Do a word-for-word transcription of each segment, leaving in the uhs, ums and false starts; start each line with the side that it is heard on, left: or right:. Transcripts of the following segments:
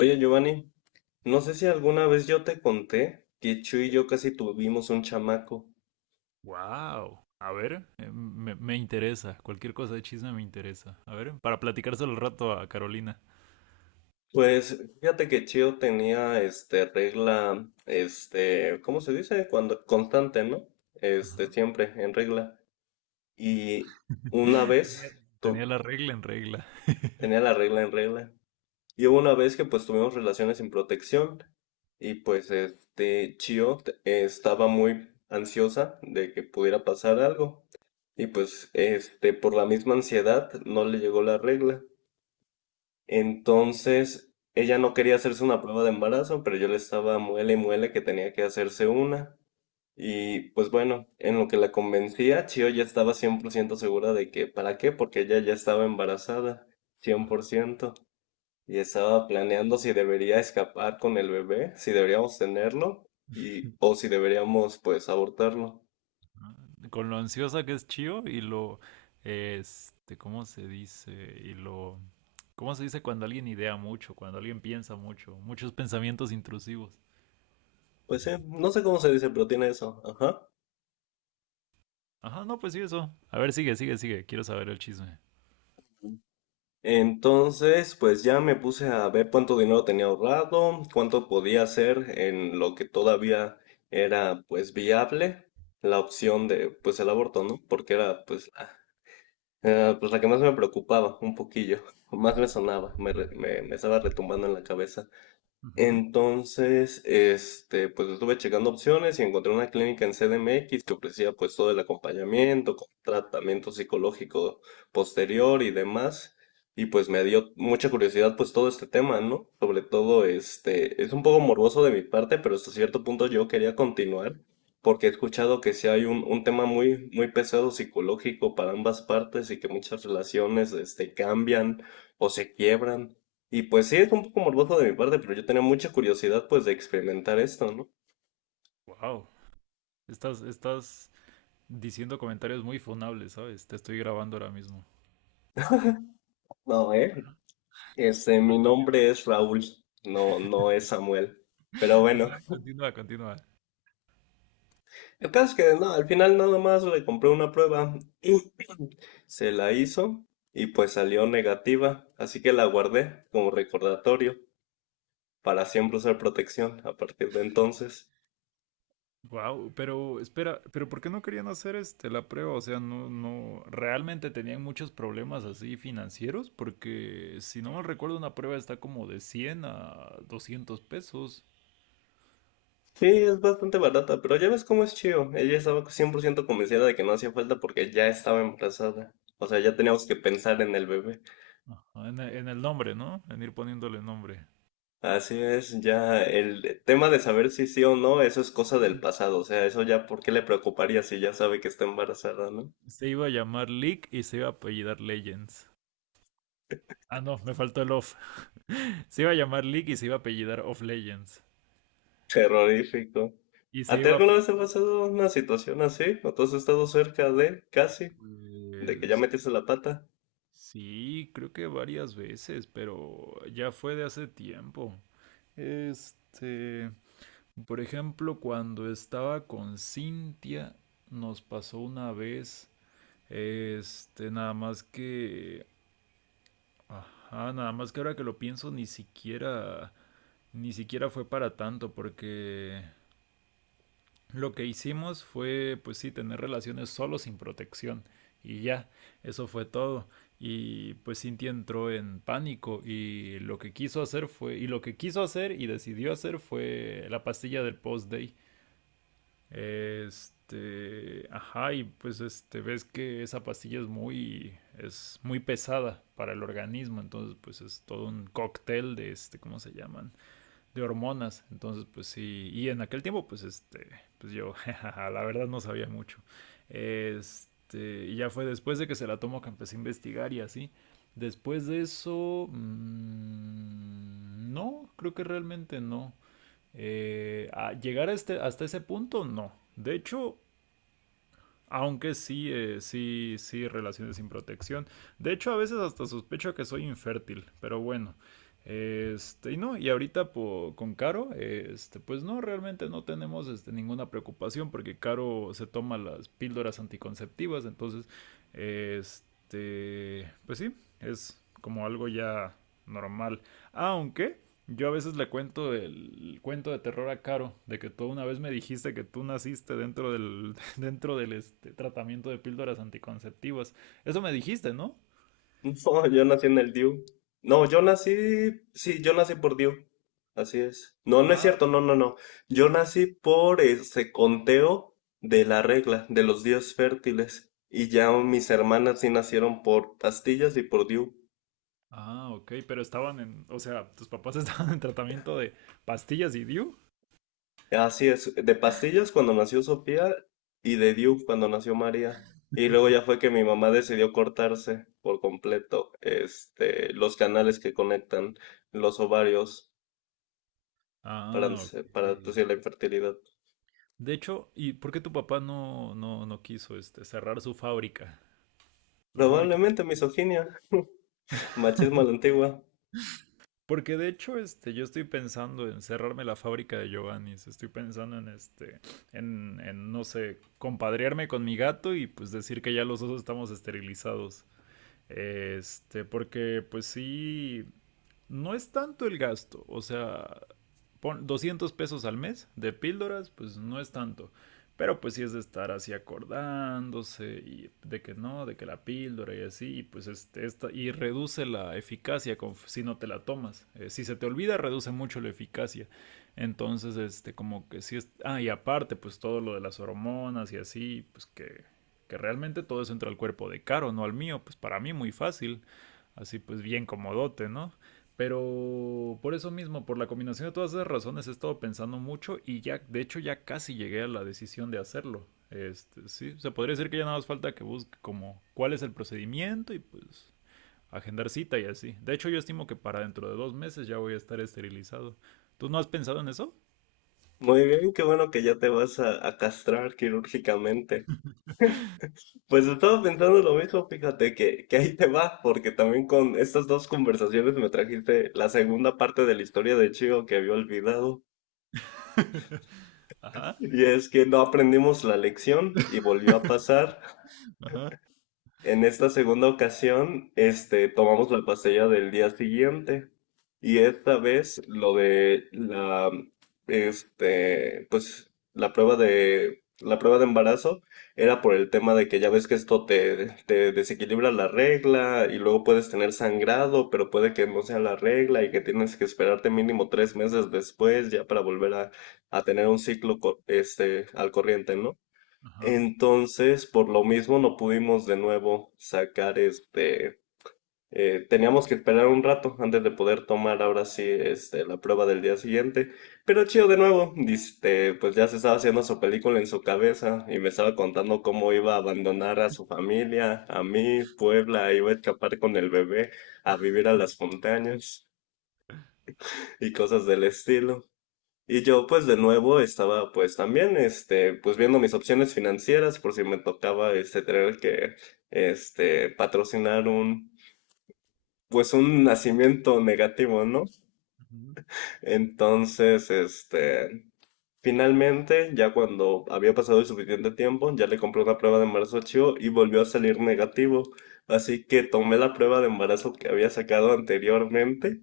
left: Oye, Giovanni, no sé si alguna vez yo te conté que Chu y yo casi tuvimos un chamaco.
right: Wow. A ver, eh, me, me interesa. Cualquier cosa de chisme me interesa. A ver, para platicárselo al rato a Carolina.
left: Pues fíjate que Chio tenía este regla, este, ¿cómo se dice? Cuando constante, ¿no? Este,
right: Ajá.
left: siempre en regla. Y una
right: Tenía,
left: vez
right: tenía
left: tu-
right: la regla en regla.
left: tenía la regla en regla. Y hubo una vez que pues tuvimos relaciones sin protección y pues este Chio t- eh, estaba muy ansiosa de que pudiera pasar algo y pues este por la misma ansiedad no le llegó la regla. Entonces ella no quería hacerse una prueba de embarazo, pero yo le estaba muele y muele que tenía que hacerse una. Y pues bueno, en lo que la convencía, Chio ya estaba cien por ciento segura de que, ¿para qué? Porque ella ya estaba embarazada, cien por
right: Ajá.
left: ciento y estaba planeando si debería escapar con el bebé, si deberíamos tenerlo y o si deberíamos pues abortarlo.
right: Con lo ansiosa que es Chio y lo, este, ¿cómo se dice? Y lo, ¿cómo se dice cuando alguien idea mucho, cuando alguien piensa mucho, muchos pensamientos intrusivos?
left: Pues sí, no sé cómo se dice, pero tiene eso. Ajá.
right: Ajá, no, pues sí, eso. A ver, sigue, sigue, sigue. Quiero saber el chisme.
left: Entonces, pues ya me puse a ver cuánto dinero tenía ahorrado, cuánto podía hacer en lo que todavía era pues viable la opción de pues el aborto, ¿no? Porque era pues la, eh, pues la que más me preocupaba un poquillo, más me sonaba, me, re- me, me estaba retumbando en la cabeza. Entonces, este, pues estuve checando opciones y encontré una clínica en C D M X que ofrecía pues todo el acompañamiento, con tratamiento psicológico posterior y demás. Y pues me dio mucha curiosidad pues todo este tema, ¿no? Sobre todo, este, es un poco morboso de mi parte, pero hasta cierto punto yo quería continuar porque he escuchado que sí hay un, un tema muy, muy pesado psicológico para ambas partes y que muchas relaciones, este, cambian o se quiebran. Y pues sí, es un poco morboso de mi parte, pero yo tenía mucha curiosidad pues de experimentar esto, ¿no?
right: Wow. Estás, estás diciendo comentarios muy funables, ¿sabes? Te estoy grabando ahora mismo.
left: No, eh. Este,
right: Ajá,
left: mi
right: continúa.
left: nombre es Raúl, no, no es Samuel. Pero bueno,
right: Ajá, continúa, continúa.
left: el caso es que no, al final nada más le compré una prueba, se la hizo y pues salió negativa, así que la guardé como recordatorio para siempre usar protección a partir de entonces.
right: Wow, pero espera, pero ¿por qué no querían hacer este la prueba? O sea, no, no, realmente tenían muchos problemas así financieros, porque si no mal recuerdo, una prueba está como de cien a doscientos pesos.
left: Sí, es bastante barata, pero ya ves cómo es Chio. Ella estaba cien por ciento convencida de que no hacía falta porque ya estaba embarazada. O sea, ya teníamos que pensar en el bebé.
right: Ajá, en, e- en el nombre, ¿no? En ir poniéndole nombre.
left: Así es, ya el tema de saber si sí o no, eso es cosa del pasado. O sea, eso ya, ¿por qué le preocuparía si ya sabe que está embarazada, no?
right: Se iba a llamar Leak y se iba a apellidar Legends. Ah, no, me faltó el off. Se iba a llamar Leak y se iba a apellidar Off Legends.
left: Terrorífico.
right: Y se
left: ¿A ti
right: iba a...
left: alguna vez te ha pasado una situación así? ¿O tú has estado cerca de, casi, de que ya
right: Pues
left: metiste la pata?
right: sí, creo que varias veces, pero ya fue de hace tiempo. Este, por ejemplo, cuando estaba con Cintia, nos pasó una vez, este, nada más que, ajá, nada más que ahora que lo pienso, ni siquiera, ni siquiera fue para tanto, porque lo que hicimos fue, pues sí, tener relaciones solo sin protección. Y ya, eso fue todo. Y pues Cynthia entró en pánico y lo que quiso hacer fue, y lo que quiso hacer y decidió hacer fue la pastilla del post-day. Este, ajá, y pues este, ves que esa pastilla es muy, es muy pesada para el organismo, entonces pues es todo un cóctel de este, ¿cómo se llaman? De hormonas. Entonces, pues sí, y en aquel tiempo, pues este, pues yo, la verdad no sabía mucho. Este, y ya fue después de que se la tomó que empecé a investigar y así. Después de eso, mmm, no, creo que realmente no. Eh, a llegar a este, hasta ese punto, no. De hecho, aunque sí, eh, sí, sí, relaciones sin protección. De hecho, a veces hasta sospecho que soy infértil, pero bueno. Este, y no, y ahorita po- con Caro, este, pues no, realmente no tenemos este, ninguna preocupación porque Caro se toma las píldoras anticonceptivas, entonces, este, pues sí, es como algo ya normal. Aunque yo a veces le cuento el cuento de terror a Caro, de que tú una vez me dijiste que tú naciste dentro del, dentro del este, tratamiento de píldoras anticonceptivas. Eso me dijiste, ¿no?
left: No, yo nací en el D I U. No, yo nací, sí, yo nací por D I U. Así es. No, no es
right: Ah.
left: cierto, no, no, no. Yo nací por ese conteo de la regla, de los días fértiles. Y ya mis hermanas sí nacieron por pastillas y por D I U.
right: Ah, ok, pero estaban en, o sea, tus papás estaban en tratamiento de pastillas y D I U.
left: Así es, de pastillas cuando nació Sofía y de D I U cuando nació María. Y luego ya fue que mi mamá decidió cortarse por completo, este, los canales que conectan los ovarios. para,
right: Ah, ok.
left: para
right: Sí.
left: producir la infertilidad.
right: De hecho, ¿y por qué tu papá no, no, no quiso este, cerrar su fábrica? La fábrica de
left: Probablemente
right: cerveza.
left: misoginia, machismo a la antigua.
right: Porque de hecho, este, yo estoy pensando en cerrarme la fábrica de Giovanni's. Estoy pensando en este, en, en, no sé, compadrearme con mi gato y pues decir que ya los dos estamos esterilizados. Este, porque pues sí, no es tanto el gasto, o sea, pon doscientos pesos al mes de píldoras, pues no es tanto. Pero pues sí es de estar así acordándose y de que no, de que la píldora y así, y pues este, esta, y reduce la eficacia con, si no te la tomas. Eh, si se te olvida, reduce mucho la eficacia. Entonces, este, como que sí es, ah, y aparte, pues todo lo de las hormonas y así, pues que que realmente todo eso entra al cuerpo de Caro, no al mío, pues para mí muy fácil, así pues bien comodote, ¿no? Pero por eso mismo, por la combinación de todas esas razones, he estado pensando mucho y ya, de hecho, ya casi llegué a la decisión de hacerlo. Este, sí, o sea, podría decir que ya nada más falta que busque como cuál es el procedimiento y pues agendar cita y así. De hecho, yo estimo que para dentro de dos meses ya voy a estar esterilizado. ¿Tú no has pensado en eso?
left: Muy bien, qué bueno que ya te vas a, a castrar quirúrgicamente. Pues estaba pensando lo mismo, fíjate que, que ahí te va, porque también con estas dos conversaciones me trajiste la segunda parte de la historia de Chico que había olvidado.
right: Ajá,
left: Y es que no aprendimos la lección y volvió a pasar.
right: ajá,
left: En esta segunda ocasión, este, tomamos la pastilla del día siguiente y esta vez lo de la, este, pues la prueba de, la prueba de embarazo era por el tema de que ya ves que esto te, te desequilibra la regla y luego puedes tener sangrado, pero puede que no sea la regla y que tienes que esperarte mínimo tres meses después ya para volver a, a tener un ciclo, co- este, al corriente, ¿no?
right: ajá.
left: Entonces, por lo mismo, no pudimos de nuevo sacar este. Eh, teníamos que esperar un rato antes de poder tomar ahora sí este, la prueba del día siguiente. Pero chido de nuevo, este, pues ya se estaba haciendo su película en su cabeza y me estaba contando cómo iba a abandonar a su familia, a mí, Puebla, iba a escapar con el bebé a vivir a las montañas y cosas del estilo. Y yo pues de nuevo estaba pues también este pues viendo mis opciones financieras por si me tocaba este tener que este patrocinar un pues un nacimiento negativo, ¿no?
right: Ujú.
left: Entonces, este finalmente, ya cuando había pasado el suficiente tiempo, ya le compré una prueba de embarazo a Chio y volvió a salir negativo. Así que tomé la prueba de embarazo que había sacado anteriormente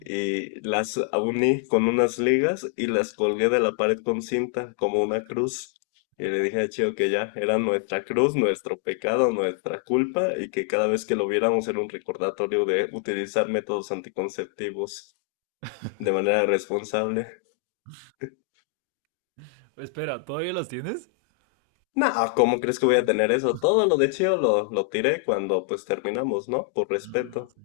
left: y las uní con unas ligas y las colgué de la pared con cinta como una cruz. Y le dije a Chio que ya era nuestra cruz, nuestro pecado, nuestra culpa y que cada vez que lo viéramos era un recordatorio de utilizar métodos anticonceptivos de manera responsable.
right: Espera, ¿todavía las tienes?
left: No, ¿cómo crees que voy a tener eso? Todo lo de Chio lo, lo tiré cuando pues terminamos, ¿no? Por
right: Mm,
left: respeto.
right: sí.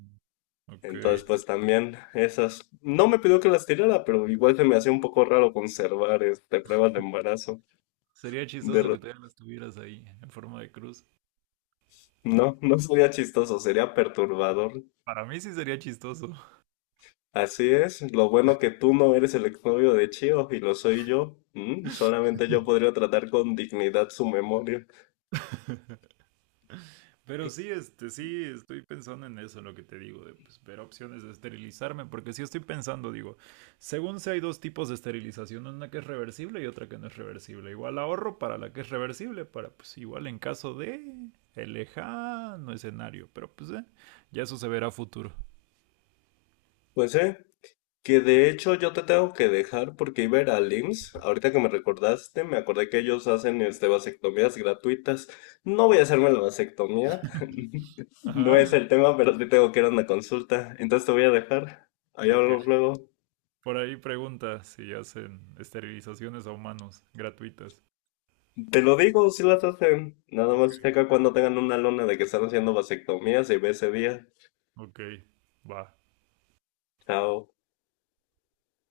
right: Ok,
left: Entonces
right: se-
left: pues también esas... No me pidió que las tirara, pero igual se me hacía un poco raro conservar este, pruebas de embarazo.
right: sería
left: De...
right: chistoso
left: re-
right: que todavía las tuvieras ahí en forma de cruz.
left: No, no sería chistoso, sería perturbador.
right: Para mí sí sería chistoso.
left: Así es, lo bueno que tú no eres el exnovio de Chio y lo soy yo. Mm, solamente yo podría tratar con dignidad su memoria.
right: Pero sí, este, sí, estoy pensando en eso, en lo que te digo, de pues, ver opciones de esterilizarme, porque sí estoy pensando, digo, según sé hay dos tipos de esterilización, una que es reversible y otra que no es reversible. Igual ahorro para la que es reversible, para pues igual en caso de el lejano escenario, pero pues eh, ya eso se verá a futuro.
left: Pues sí, que de hecho yo te tengo que dejar porque iba a ir al I M S S. Ahorita que me recordaste, me acordé que ellos hacen este, vasectomías gratuitas. No voy a hacerme la vasectomía. No es
right: Ajá,
left: el tema, pero sí tengo que ir a una consulta. Entonces te voy a dejar. Ahí
right: ok.
left: hablamos luego.
right: Por ahí pregunta si hacen esterilizaciones a humanos gratuitas.
left: Te lo digo si las hacen. Nada
right: Ok,
left: más checa cuando tengan una lona de que están haciendo vasectomías y ve ese día.
right: ok, va.
left: Chao.